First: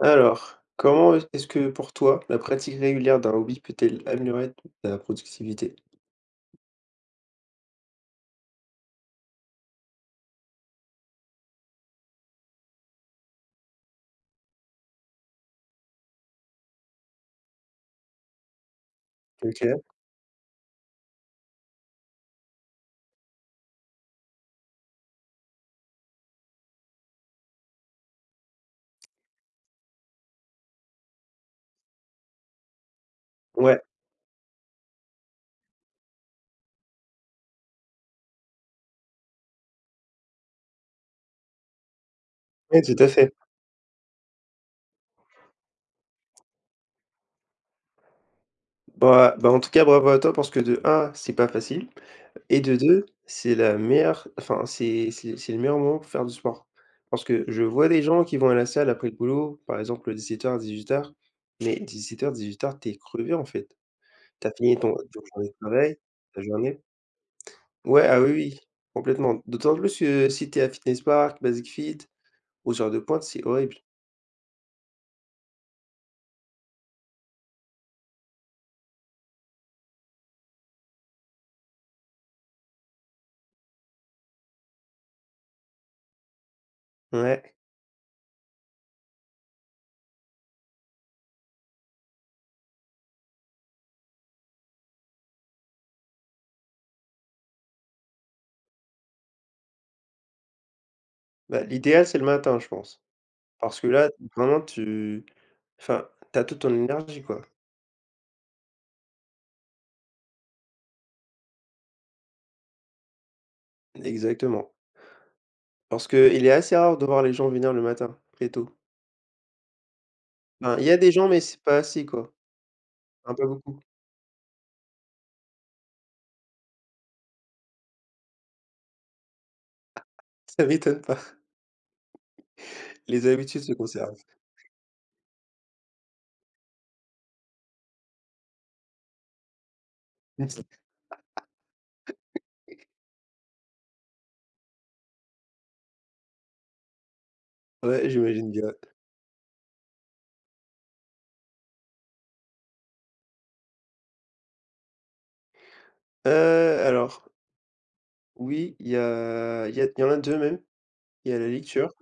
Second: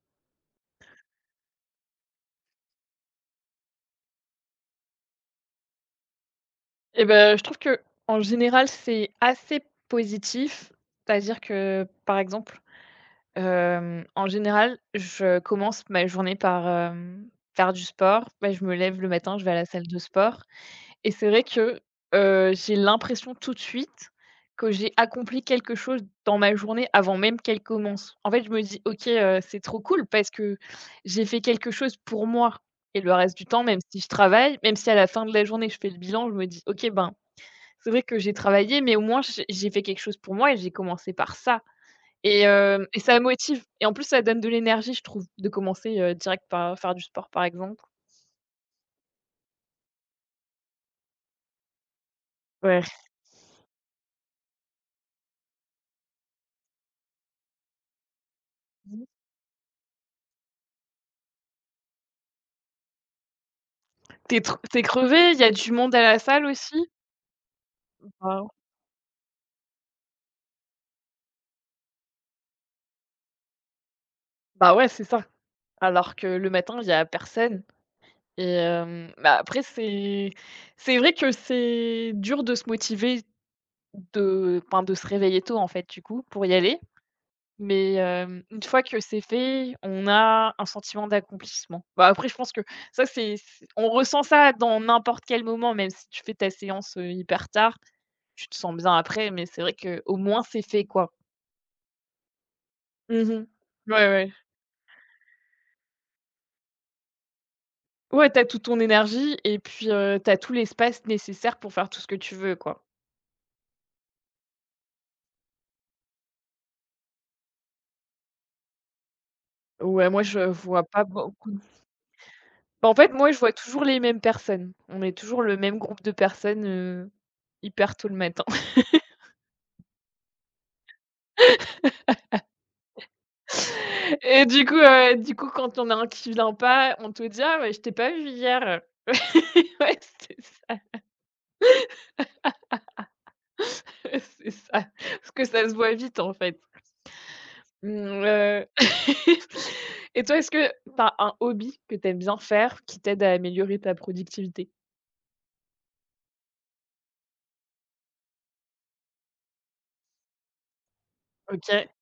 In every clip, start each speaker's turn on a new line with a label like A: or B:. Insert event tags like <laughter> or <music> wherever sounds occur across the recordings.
A: Alors, comment est ce que pour toi, la pratique régulière d'un hobby peut-elle améliorer ta productivité?
B: Et ben, je trouve que en général, c'est assez positif. C'est-à-dire que, par exemple, en général, je commence ma journée par faire du sport. Bah, je me lève le matin, je vais à la
A: OK.
B: salle de sport et c'est vrai que j'ai l'impression tout de suite que j'ai accompli quelque chose dans ma journée avant même qu'elle commence. En fait, je me dis: «OK, c'est trop cool parce que j'ai fait quelque chose pour moi» et le reste du temps, même
A: Ouais,
B: si je travaille, même si à la fin de la journée, je fais le bilan, je me dis: «OK, ben, c'est vrai que j'ai travaillé, mais au moins j'ai fait quelque chose pour moi et j'ai commencé par ça et
A: ouais,
B: hem
A: tout
B: et
A: à
B: ça
A: fait.
B: motive et en plus ça donne de l'énergie je trouve de commencer, direct par faire du sport par exemple.
A: Bah, en tout cas, bravo à toi parce que de un, c'est pas facile et de
B: Ouais.
A: 2, c'est le meilleur moment pour faire du sport. Parce que je vois des gens qui vont à la salle après le boulot, par exemple 17:00-18:00, mais 17:00-18:00, tu t'es crevé, en fait.
B: T'es
A: T'as
B: tr
A: fini
B: tu
A: ton
B: crevé, il y
A: journée
B: a
A: de
B: du monde
A: travail,
B: à la
A: ta
B: salle aussi.
A: journée ouais, ah oui,
B: Bah
A: oui, complètement. D'autant plus que si t'es à Fitness Park, Basic Fit, aux heures de pointe, c'est horrible.
B: bah ouais, c'est ça. Alors que le matin, il y a personne et bah après c'est vrai que c'est dur de se motiver de enfin de se réveiller tôt en fait du coup pour y aller.
A: Ouais.
B: Mais une fois que c'est fait, on a un sentiment d'accomplissement. Bah, après je pense que ça c'est on ressent ça dans n'importe quel moment, même si tu fais ta séance, hyper tard, tu te sens bien après, mais c'est vrai que au moins c'est fait, quoi.
A: Bah, l'idéal, c'est le matin, je pense.
B: Mmh mh.
A: Parce que
B: Ouais,
A: là,
B: ouais.
A: vraiment, tu enfin, t'as toute ton énergie, quoi.
B: Ouais, t'as toute ton énergie et puis, tu tout l'espace nécessaire pour faire tout ce que tu veux, quoi.
A: Exactement. Parce que il est assez rare de voir les gens venir le matin, très tôt.
B: Ouais, moi je
A: Enfin,
B: vois
A: il y a
B: pas
A: des gens, mais
B: beaucoup de.
A: c'est pas assez, quoi.
B: Bah, en fait, moi
A: Hein,
B: je
A: pas
B: vois
A: beaucoup.
B: toujours
A: <laughs>
B: les mêmes personnes. On est toujours le même groupe de personnes, hyper tôt le matin.
A: Ça m'étonne pas. Les habitudes se conservent.
B: Et du coup, quand il y en a un qui vient pas, on te dit: «Ah mais je t'ai pas vu hier». <laughs> Ouais, c'est ça,
A: <laughs>
B: <laughs> c'est ça. Parce que ça se voit vite, en fait.
A: Ouais,
B: Mmh,
A: j'imagine
B: heu
A: bien.
B: <laughs> et toi, est-ce que tu as un hobby que tu aimes bien faire qui t'aide à améliorer ta productivité?
A: Alors, oui, il y a il y a il y en a 2 même. Il y a la
B: OK,
A: lecture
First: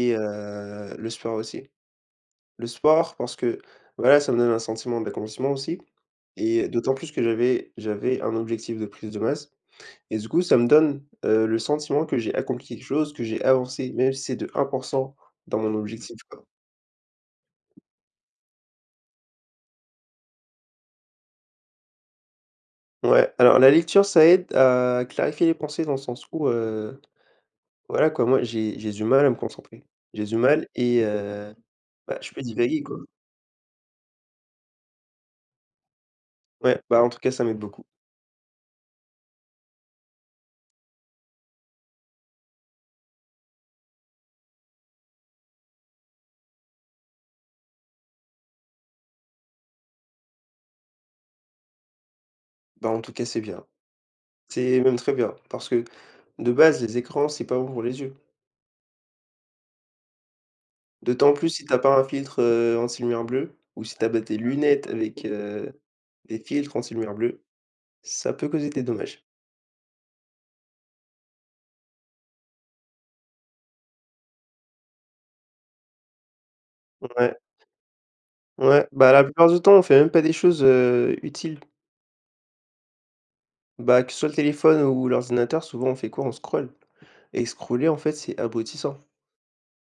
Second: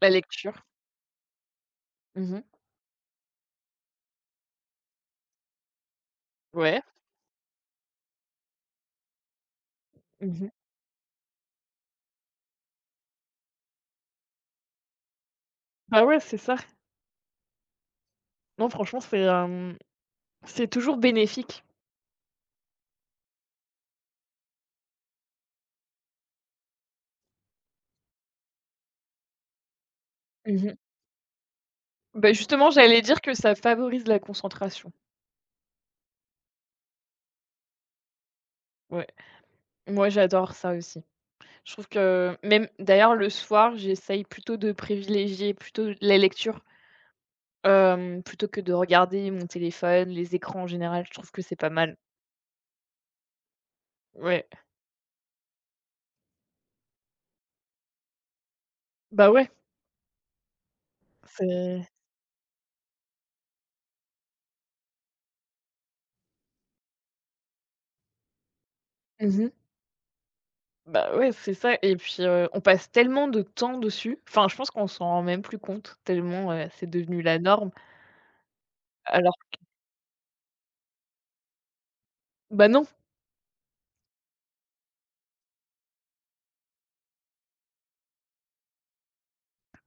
B: la lecture.
A: le sport aussi.
B: Mmh mh.
A: Le sport parce que, voilà, ça me donne un sentiment d'accomplissement aussi et
B: Ouais.
A: d'autant plus que j'avais un objectif de prise de masse et du coup,
B: Mmh mh.
A: ça me donne, le sentiment que j'ai accompli quelque chose, que j'ai avancé, même si c'est de 1 dans mon
B: Bah,
A: objectif,
B: ouais, c'est
A: quoi.
B: ça. Non, franchement, c'est, c'est toujours bénéfique.
A: Ouais, alors la lecture, ça aide à clarifier les pensées dans le sens où, voilà, quoi, moi, j'ai du mal à me concentrer. J'ai du
B: Mmh
A: mal
B: mh.
A: et bah, je
B: Bah,
A: peux
B: justement,
A: divaguer, quoi.
B: j'allais dire que ça favorise la concentration.
A: Ouais, bah, en tout cas, ça m'aide beaucoup.
B: Ouais, moi j'adore ça aussi. Je trouve que même d'ailleurs le soir, j'essaye plutôt de privilégier plutôt la lecture, plutôt que de regarder mon téléphone, les écrans en général, je trouve que c'est pas mal.
A: Bah, en tout cas, c'est bien.
B: Ouais,
A: C'est même très bien parce que, de base, les écrans, c'est pas bon pour les yeux.
B: bah, ouais,
A: D'autant plus si t'as
B: c'est
A: pas un filtre anti-lumière bleue ou si tu as pas tes lunettes avec des filtres anti-lumière bleue, ça peut causer des dommages.
B: mmh Bah, ouais, c'est ça et puis, on passe tellement de temps dessus, enfin, je pense qu'on s'en rend même plus compte tellement, c'est devenu la
A: Ouais,
B: norme.
A: ouais, bah, la
B: Alors
A: plupart du temps, on fait même pas des choses utiles.
B: bah, non,
A: Bah, que ce soit le téléphone ou l'ordinateur, souvent on fait quoi? On scrolle et scroller, en fait, c'est abrutissant.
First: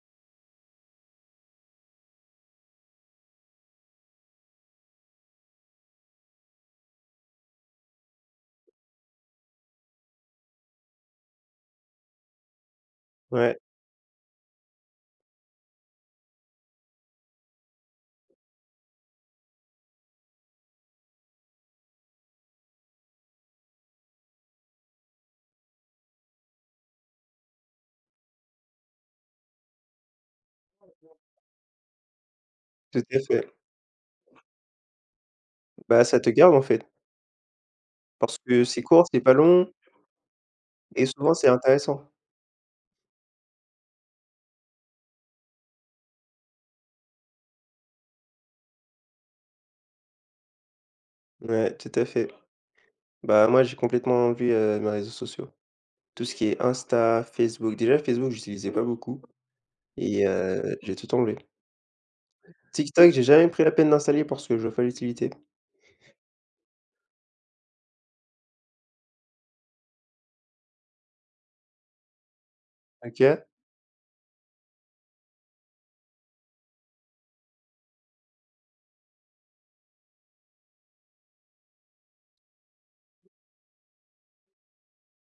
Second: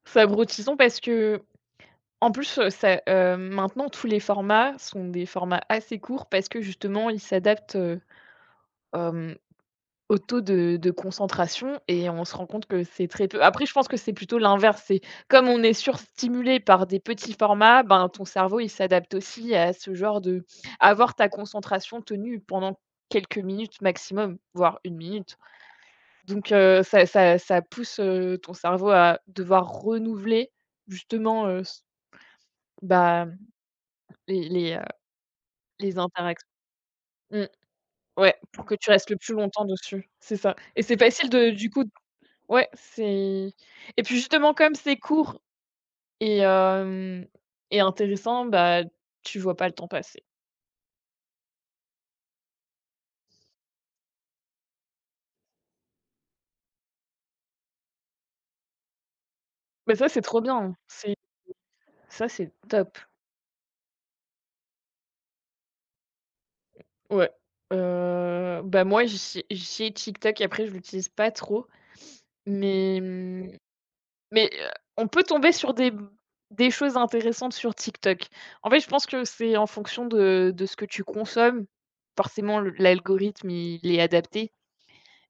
B: c'est abrutissant parce que en plus, maintenant tous les formats sont des formats assez courts parce que justement ils s'adaptent, hem au taux de concentration et on se rend compte que c'est très peu.
A: Ouais.
B: Après, je pense que c'est plutôt l'inverse, c'est comme on est surstimulé par des petits formats, ben, ton cerveau, il s'adapte aussi à ce genre de avoir ta concentration tenue pendant quelques minutes maximum, voire 1 minute. Donc ça pousse, ton cerveau à devoir renouveler justement, s
A: Tout à
B: bah,
A: fait.
B: les les
A: Bah, ça te
B: interactions.
A: garde, en fait.
B: Mmh, ouais,
A: Parce que
B: pour que
A: c'est
B: tu
A: court,
B: restes le
A: c'est
B: plus
A: pas
B: longtemps
A: long
B: dessus, c'est ça et c'est
A: et
B: facile
A: souvent
B: de
A: c'est
B: du coup.
A: intéressant.
B: Ouais, c'est et puis justement comme c'est court et hem et intéressant, bah, tu vois pas le temps passer.
A: Ouais, tout à fait. Bah, moi, j'ai complètement enlevé mes réseaux sociaux. Tout ce qui est Insta, Facebook. Déjà Facebook, j'utilisais pas beaucoup
B: Mais ça, c'est
A: et
B: trop bien,
A: j'ai tout
B: c'est
A: enlevé.
B: ça, c'est top.
A: TikTok, j'ai jamais pris la peine d'installer parce que je vois pas l'utilité.
B: Ouais, bah, moi, j'ai TikTok, et après je l'utilise pas trop, mais
A: OK.
B: mais, on peut tomber sur des choses intéressantes sur TikTok. En fait, je pense que c'est en fonction de ce que tu consommes. Forcément, le l'algorithme, il est adapté.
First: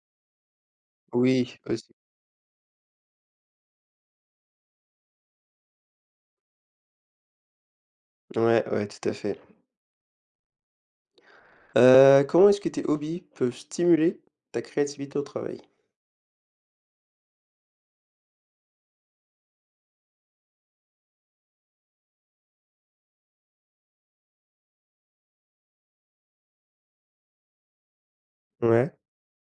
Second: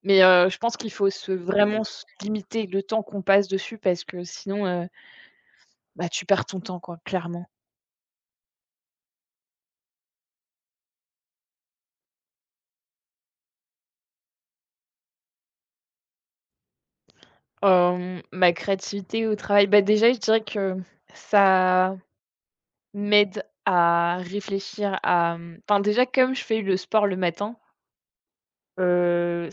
B: Mais, je pense qu'il faut se
A: Oui,
B: vraiment
A: aussi.
B: se limiter le temps qu'on passe dessus parce que sinon, bah, tu perds ton temps quoi, clairement.
A: Ouais, ouais, tout à fait. Comment est-ce que tes hobbies peuvent stimuler ta créativité au travail?
B: Ma créativité au travail, bah, déjà je dirais que ça m'aide à réfléchir à, enfin déjà comme je fais le sport le matin,
A: Ouais,
B: heu,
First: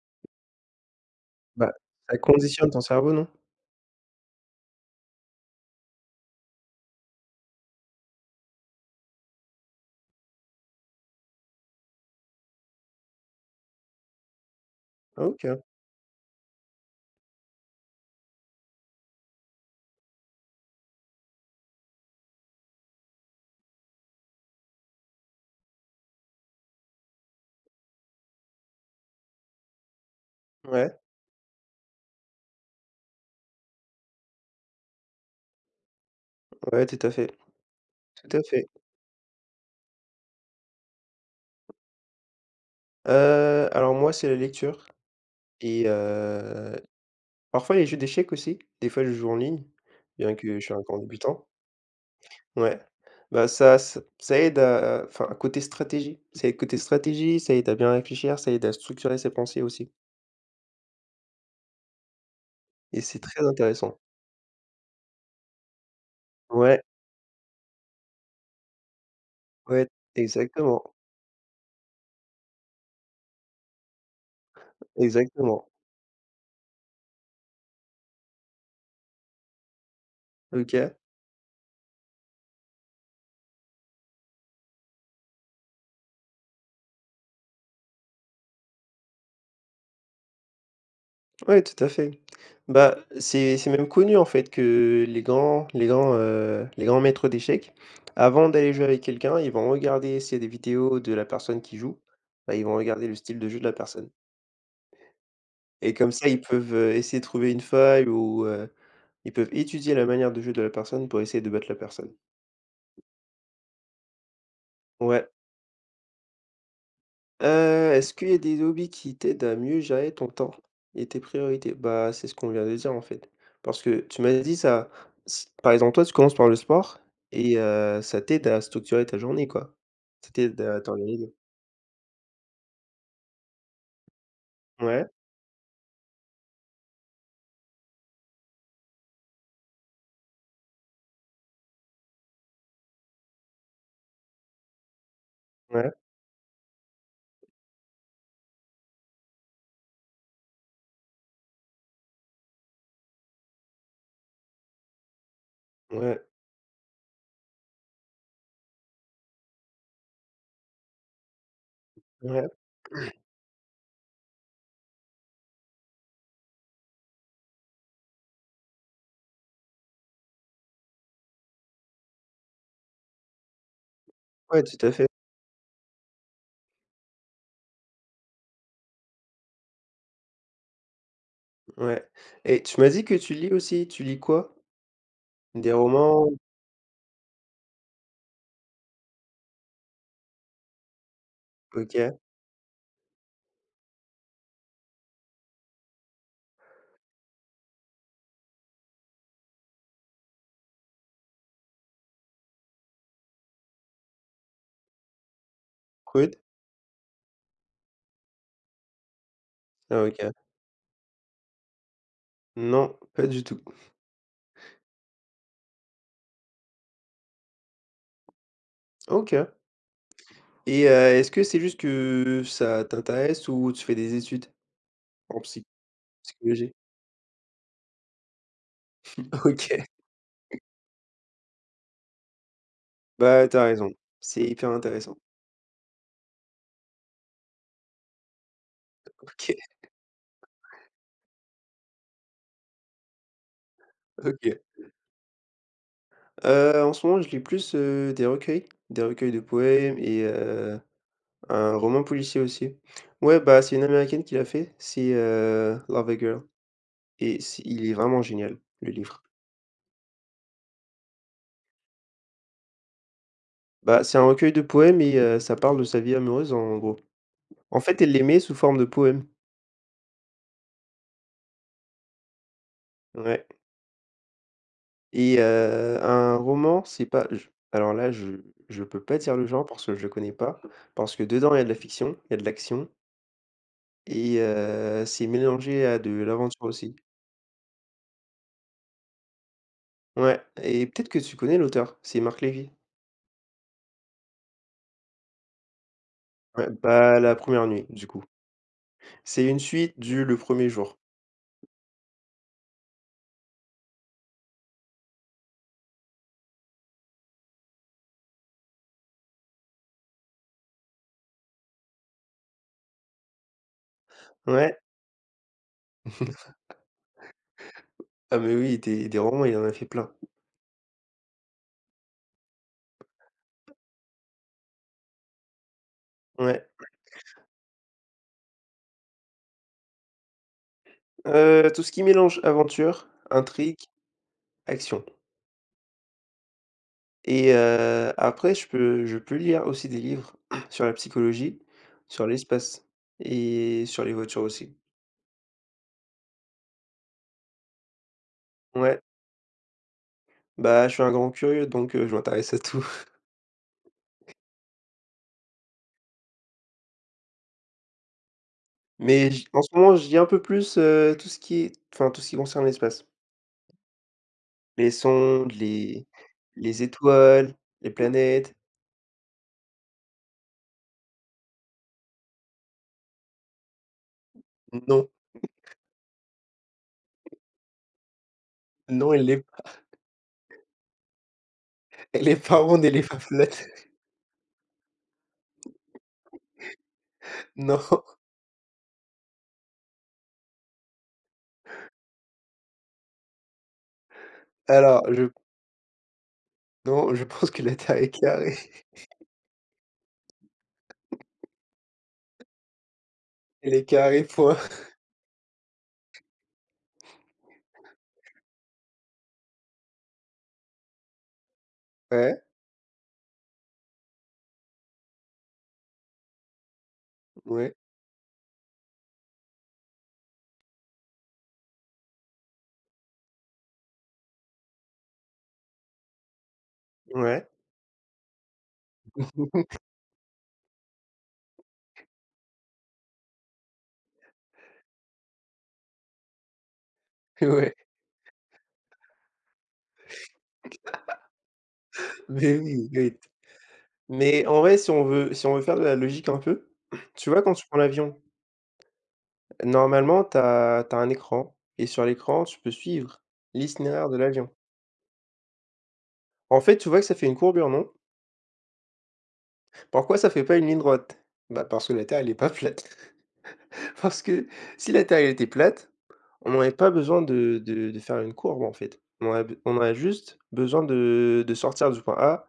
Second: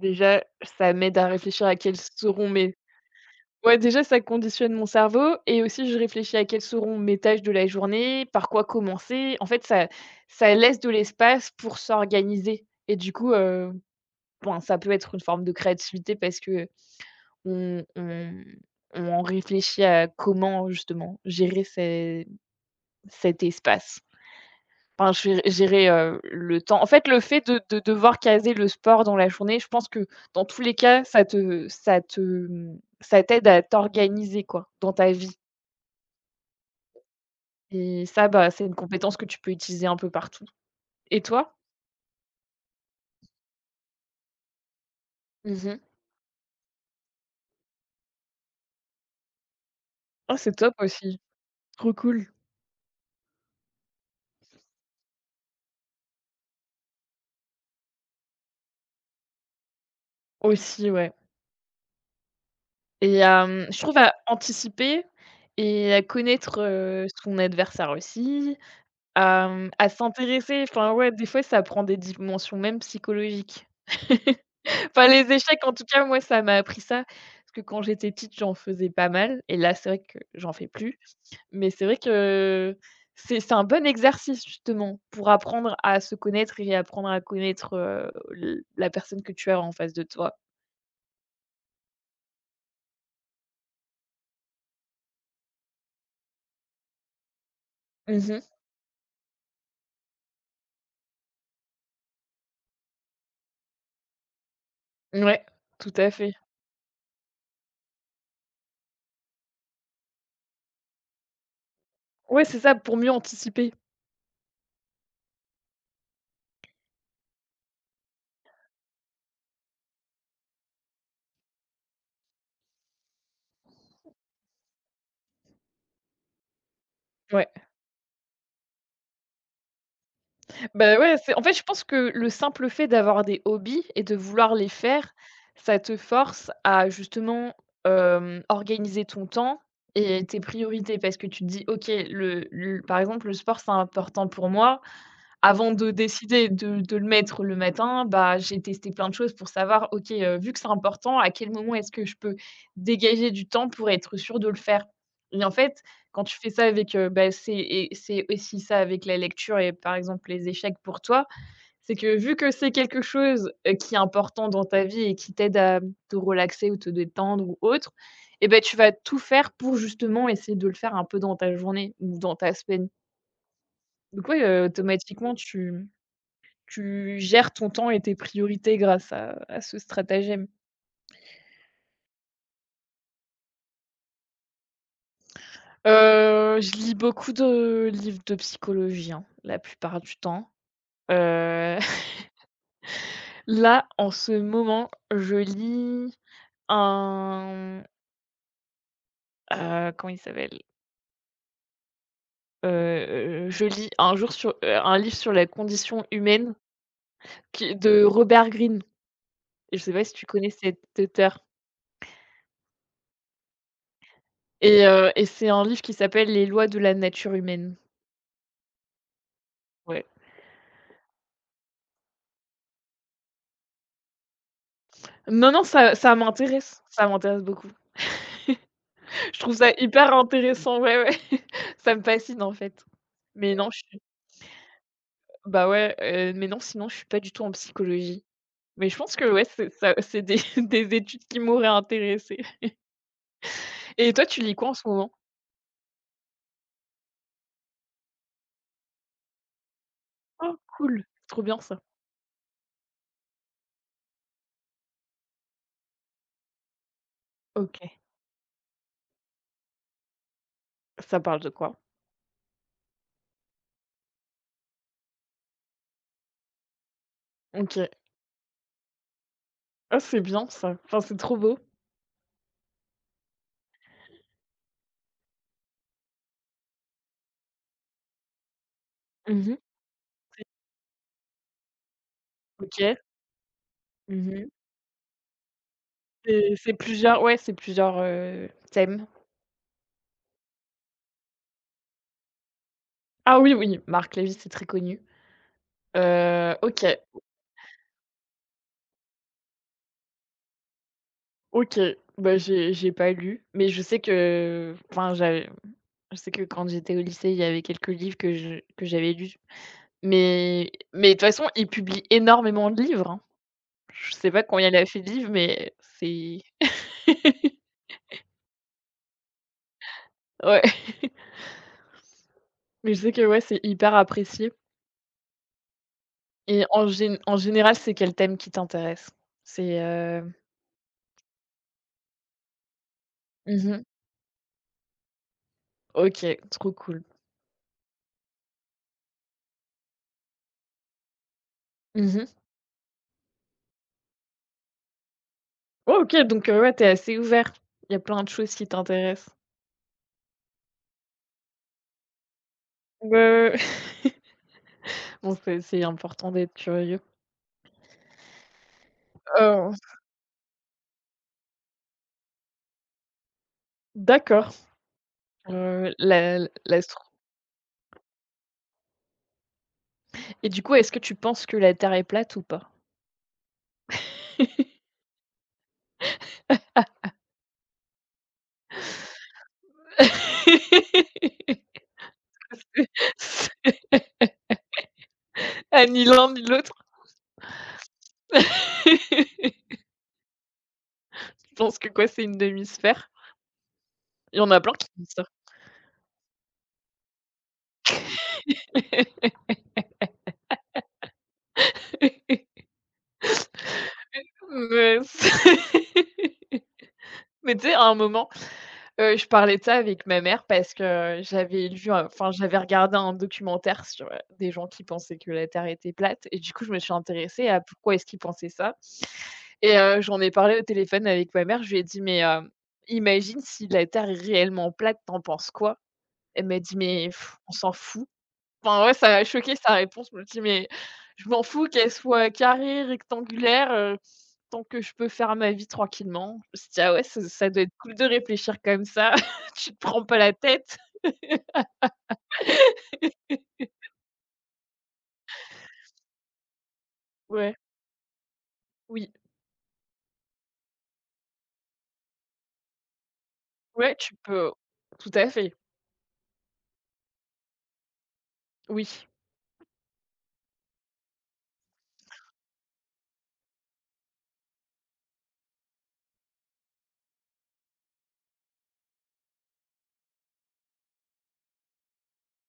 B: déjà ça m'aide à réfléchir
A: bah,
B: à quelles
A: ça
B: seront
A: conditionne
B: mes.
A: ton cerveau, non?
B: Ouais, déjà, ça conditionne mon cerveau et aussi je réfléchis à quelles seront mes tâches de la journée, par quoi commencer. En fait, ça laisse de l'espace pour s'organiser et du coup, ben, ça peut être une forme de
A: OK.
B: créativité parce que on on on en réfléchit à comment justement gérer ces cet espace. Enfin, gérer, le temps. En fait, le fait de devoir caser le sport dans la journée, je pense que dans tous les
A: Ouais,
B: cas, ça te, ça t'aide à t'organiser quoi, dans ta vie.
A: ouais, tout à fait,
B: Et ça,
A: tout à
B: bah, c'est
A: fait.
B: une compétence que tu peux utiliser un peu partout. Et toi?
A: Alors moi, c'est la lecture.
B: Mmh.
A: Et parfois les jeux d'échecs aussi, des fois je joue en ligne, bien
B: Ah, c'est
A: que je suis
B: top
A: encore
B: aussi.
A: débutant.
B: Trop cool.
A: Ouais. Bah, ça aide à enfin, à côté stratégie. Ça aide côté stratégie, ça aide à bien réfléchir, ça aide à structurer ses pensées aussi
B: Aussi, ouais.
A: et
B: Et
A: c'est très
B: je trouve
A: intéressant.
B: à anticiper et à connaître,
A: Ouais,
B: son adversaire aussi, à
A: ouais,
B: s'intéresser, enfin,
A: exactement,
B: ouais, des fois, ça prend des dimensions même psychologiques. <laughs> Enfin, les échecs,
A: exactement.
B: en tout cas, moi, ça m'a appris ça, parce que quand j'étais petite, j'en faisais pas mal et là, c'est vrai que j'en fais
A: OK.
B: plus. Mais c'est vrai que c'est un bon exercice justement pour apprendre à se connaître et apprendre à connaître, l la personne que tu as en face de toi.
A: Ouais, tout à fait. Bah, c'est même connu en fait que les grands maîtres d'échecs,
B: Mmh.
A: avant d'aller jouer avec quelqu'un, ils vont regarder s'il y a des vidéos de la personne qui joue, bah, ils vont regarder le style de jeu de la personne
B: Ouais, tout
A: et
B: à
A: comme ça,
B: fait.
A: ils peuvent, essayer de trouver une faille ou, ils peuvent étudier la manière de jeu de la personne pour essayer de battre la personne.
B: Ouais, c'est ça, pour mieux anticiper.
A: Ouais. Est-ce qu'il y a des hobbies qui t'aident à mieux gérer ton temps et tes priorités? Bah, c'est ce qu'on vient de dire, en fait. Parce que tu m'as dit ça s par exemple, toi, tu commences par le sport
B: Ouais.
A: et ça t'aide à structurer ta journée, quoi. Ça t'aide à
B: Bah, ouais,
A: t'organiser.
B: c'est en fait, je pense que le simple fait d'avoir des hobbies et de vouloir les
A: Ouais,
B: faire, ça te force à justement, organiser ton temps et tes priorités parce que tu te dis: «OK, le par exemple, le sport, c'est important pour moi, avant de
A: ouais,
B: décider de le mettre le matin, bah, j'ai testé plein de choses pour savoir: «OK, vu que c'est important, à quel moment est-ce que je peux dégager du temps pour être sûr de le faire?» et en fait,
A: ouais,
B: quand tu fais ça avec, bah, c'est et c'est aussi ça avec la lecture et par exemple les échecs pour toi, c'est que vu
A: ouais,
B: que c'est quelque chose, qui est important dans ta vie et qui t'aide à te relaxer ou te détendre ou autre et ben tu vas tout faire pour justement essayer de le faire un peu dans ta journée ou dans ta semaine. Donc ouais,
A: ouais, tout à fait,
B: automatiquement tu gères ton temps et tes priorités grâce à ce stratagème.
A: ouais et tu m'as dit que tu lis aussi, tu lis quoi? Des romans?
B: Je lis beaucoup de livres de psychologie, hein, la plupart du temps. Heu, <laughs>
A: OK,
B: Là, en ce moment, je lis un, comment il s'appelle? Je lis un jour sur un livre sur la condition
A: cool.
B: humaine qui de Robert Greene. Je sais
A: Ah
B: pas si tu
A: OK.
B: connais cet auteur?
A: Non, pas du tout.
B: Et c'est un livre qui s'appelle «Les lois de la nature humaine».
A: OK
B: Ouais.
A: et est-ce que c'est juste que ça t'intéresse ou tu fais des études en
B: Non,
A: psy?
B: non, ça
A: Psychologie.
B: m'intéresse, ça m'intéresse beaucoup. Je
A: <laughs>
B: trouve ça
A: OK.
B: hyper intéressant, ouais, ouais. <laughs> Ça me fascine, en fait.
A: Bah,
B: Mais
A: t'as
B: non, je
A: raison.
B: suis
A: C'est hyper intéressant.
B: bah, ouais, mais non, sinon je suis pas du tout en psychologie. Mais je pense que ouais,
A: OK,
B: c'est ça c'est des <laughs> des études qui m'auraient intéressée. Et toi, tu lis
A: OK.
B: quoi en ce moment?
A: En ce moment, je lis plus, des recueils de poèmes et
B: Oh cool, trop bien
A: un
B: ça.
A: roman policier aussi. Ouais, bah, c'est une américaine qui l'a fait, c'est Love a Girl et c'est il est
B: OK.
A: vraiment génial, le livre.
B: Ça parle de quoi?
A: Bah, c'est un recueil de poèmes et ça parle de sa vie amoureuse en gros. En
B: OK.
A: fait, elle l'aimait sous forme de poèmes.
B: Ah c'est bien ça. Enfin, c'est trop beau.
A: Ouais. Et un roman, c'est pas je alors là, je peux pas dire le
B: Mmh.
A: genre parce que je le connais pas, parce que dedans, il y a de la fiction, il y a de l'action
B: OK.
A: et
B: Mmh.
A: c'est mélangé à de
B: C'est
A: l'aventure
B: c'est
A: aussi.
B: plusieurs ouais, c'est plusieurs, thèmes.
A: Ouais et peut-être que tu connais l'auteur, c'est Marc Lévy.
B: Ah oui, oui, Marc Lévy, c'est très connu.
A: Ouais,
B: OK.
A: bah, La Première Nuit, du coup. C'est une suite du Le Premier Jour.
B: OK, bah, j'ai pas lu, mais je sais que enfin j'avais je sais que quand j'étais au lycée, il y avait quelques livres que je que j'avais lus, mais de toute façon, ils publient énormément de livres, hein. Je sais pas combien il
A: Ouais.
B: a fait de livres, mais c'est
A: <laughs> Ah mais oui, des romans, il en a fait plein.
B: ouais, <laughs> mais je sais que, ouais, c'est hyper apprécié et
A: Ouais.
B: en général, c'est quel thème qui t'intéresse? C'est,
A: Tout ce qui mélange aventure, intrigue,
B: mmh
A: action.
B: OK, trop cool.
A: Et après je peux lire aussi des livres <clears throat> sur la psychologie,
B: Mmh
A: sur
B: mh.
A: l'espace et sur les voitures aussi.
B: OK, donc ouais, t'es assez ouvert. Il y a plein de choses qui
A: Ouais,
B: t'intéressent.
A: bah, je suis un grand curieux donc je m'intéresse à tout.
B: Ouais,
A: <laughs>
B: ouais, ouais. <laughs> Bon, c'est important d'être curieux.
A: Mais j en ce
B: Oh,
A: moment, je lis un peu plus, tout ce qui est enfin tout ce qui concerne l'espace.
B: d'accord.
A: Les sondes, les
B: La
A: les
B: L'astro
A: étoiles, les planètes.
B: et du coup, est-ce que tu penses que la Terre est plate ou pas?
A: Non, non, elle est
B: <laughs>
A: <laughs> elle est pas ronde, elle est pas plate. <laughs>
B: Ah, ni l'un ni l'autre.
A: Non,
B: <laughs> Tu penses que quoi? C'est une demi-sphère? Il y en a plein qui
A: alors
B: disent ça.
A: je non, je pense que la Terre est carrée.
B: <laughs>
A: Elle est carrée, point.
B: Mais c'est <laughs> mais tu sais, à un moment, je parlais de ça avec ma mère parce que j'avais lu, enfin,
A: Ouais,
B: j'avais regardé un documentaire sur, des gens qui pensaient que la Terre était plate et du coup, je me suis intéressée à
A: ouais,
B: pourquoi est-ce qu'ils pensaient ça. Et j'en ai parlé au téléphone avec ma mère, je lui ai dit: «Mais imagine si la Terre est réellement plate, t'en penses quoi?» Elle m'a dit: «Mais pff,
A: ouais,
B: on s'en fout». Enfin ouais, ça m'a choqué
A: <laughs>
B: sa réponse, je me dis: «Mais je m'en fous qu'elle soit carrée, rectangulaire, tant que je peux faire ma vie tranquillement». Je me suis dit: «Ah ouais, ça doit être
A: ouais.
B: cool de réfléchir comme ça, <laughs> tu te prends pas la tête».
A: Mais oui, oui. Mais en vrai, si on veut faire de la logique un peu, <clears throat> tu vois, quand
B: Ouais,
A: tu prends l'avion,
B: oui,
A: normalement, tu as un écran et sur l'écran, tu peux suivre
B: ouais,
A: l'itinéraire
B: tu
A: de l'avion.
B: peux tout à fait,
A: En fait, tu vois que ça fait une courbure, non?
B: oui.
A: Pourquoi ça fait pas une ligne droite? Bah, parce que la Terre, elle est pas plate. <laughs> Parce que si la Terre, elle était plate, on n'aurait pas besoin de faire une courbe, en fait. On aurait b on aurait juste besoin de sortir du point A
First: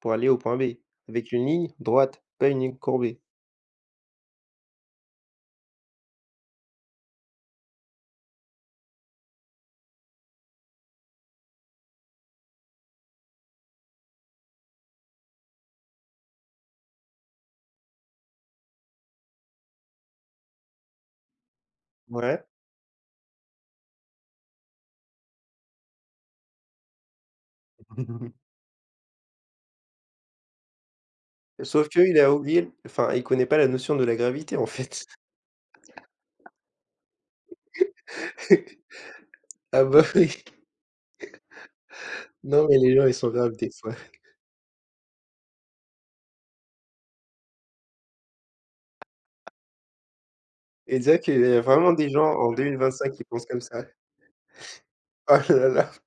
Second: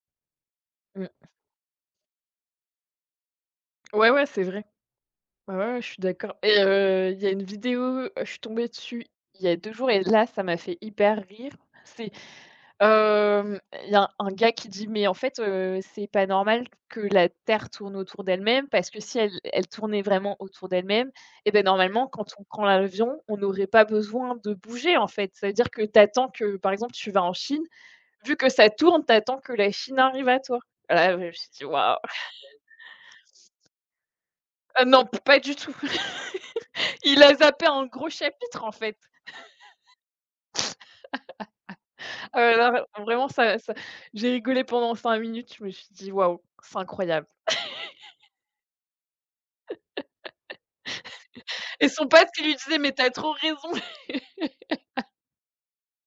A: pour aller au point B
B: Mmh.
A: avec une ligne droite, pas une ligne courbée.
B: Ouais, ouais, c'est vrai. Ouais, ouais, ouais, je suis d'accord et il y a une vidéo, je suis tombée dessus il y a 2 jours et là, ça m'a fait hyper rire. C'est, il y a un gars qui dit: «Mais en fait, c'est pas normal que la Terre tourne autour d'elle-même parce que si elle tournait vraiment autour d'elle-même et ben normalement quand on
A: Ouais.
B: prend l'avion, on n'aurait pas besoin de bouger en fait». Ça veut dire que t'attends que par exemple, tu vas en Chine, vu
A: <laughs>
B: que ça tourne, t'attends que la Chine arrive à toi. Ah là, je me suis dit:
A: Sauf
B: «Waouh!»
A: qu'il a oublié enfin, il connaît pas la notion de la gravité, en
B: Ah non,
A: fait.
B: pas du tout. <laughs> Il a zappé un gros chapitre en
A: <laughs>
B: fait.
A: Ah bah, oui. Non,
B: Non,
A: mais les gens, ils
B: vraiment
A: sont graves,
B: ça
A: des
B: ça
A: fois.
B: j'ai rigolé pendant 5 minutes, je me suis dit: «Waouh, c'est incroyable»
A: Et dire qu'il y a
B: et
A: vraiment
B: son
A: des gens
B: pote qui
A: en
B: lui disait: «Mais t'as
A: 2025 qui
B: trop
A: pensent comme
B: raison»
A: ça. Oh là là.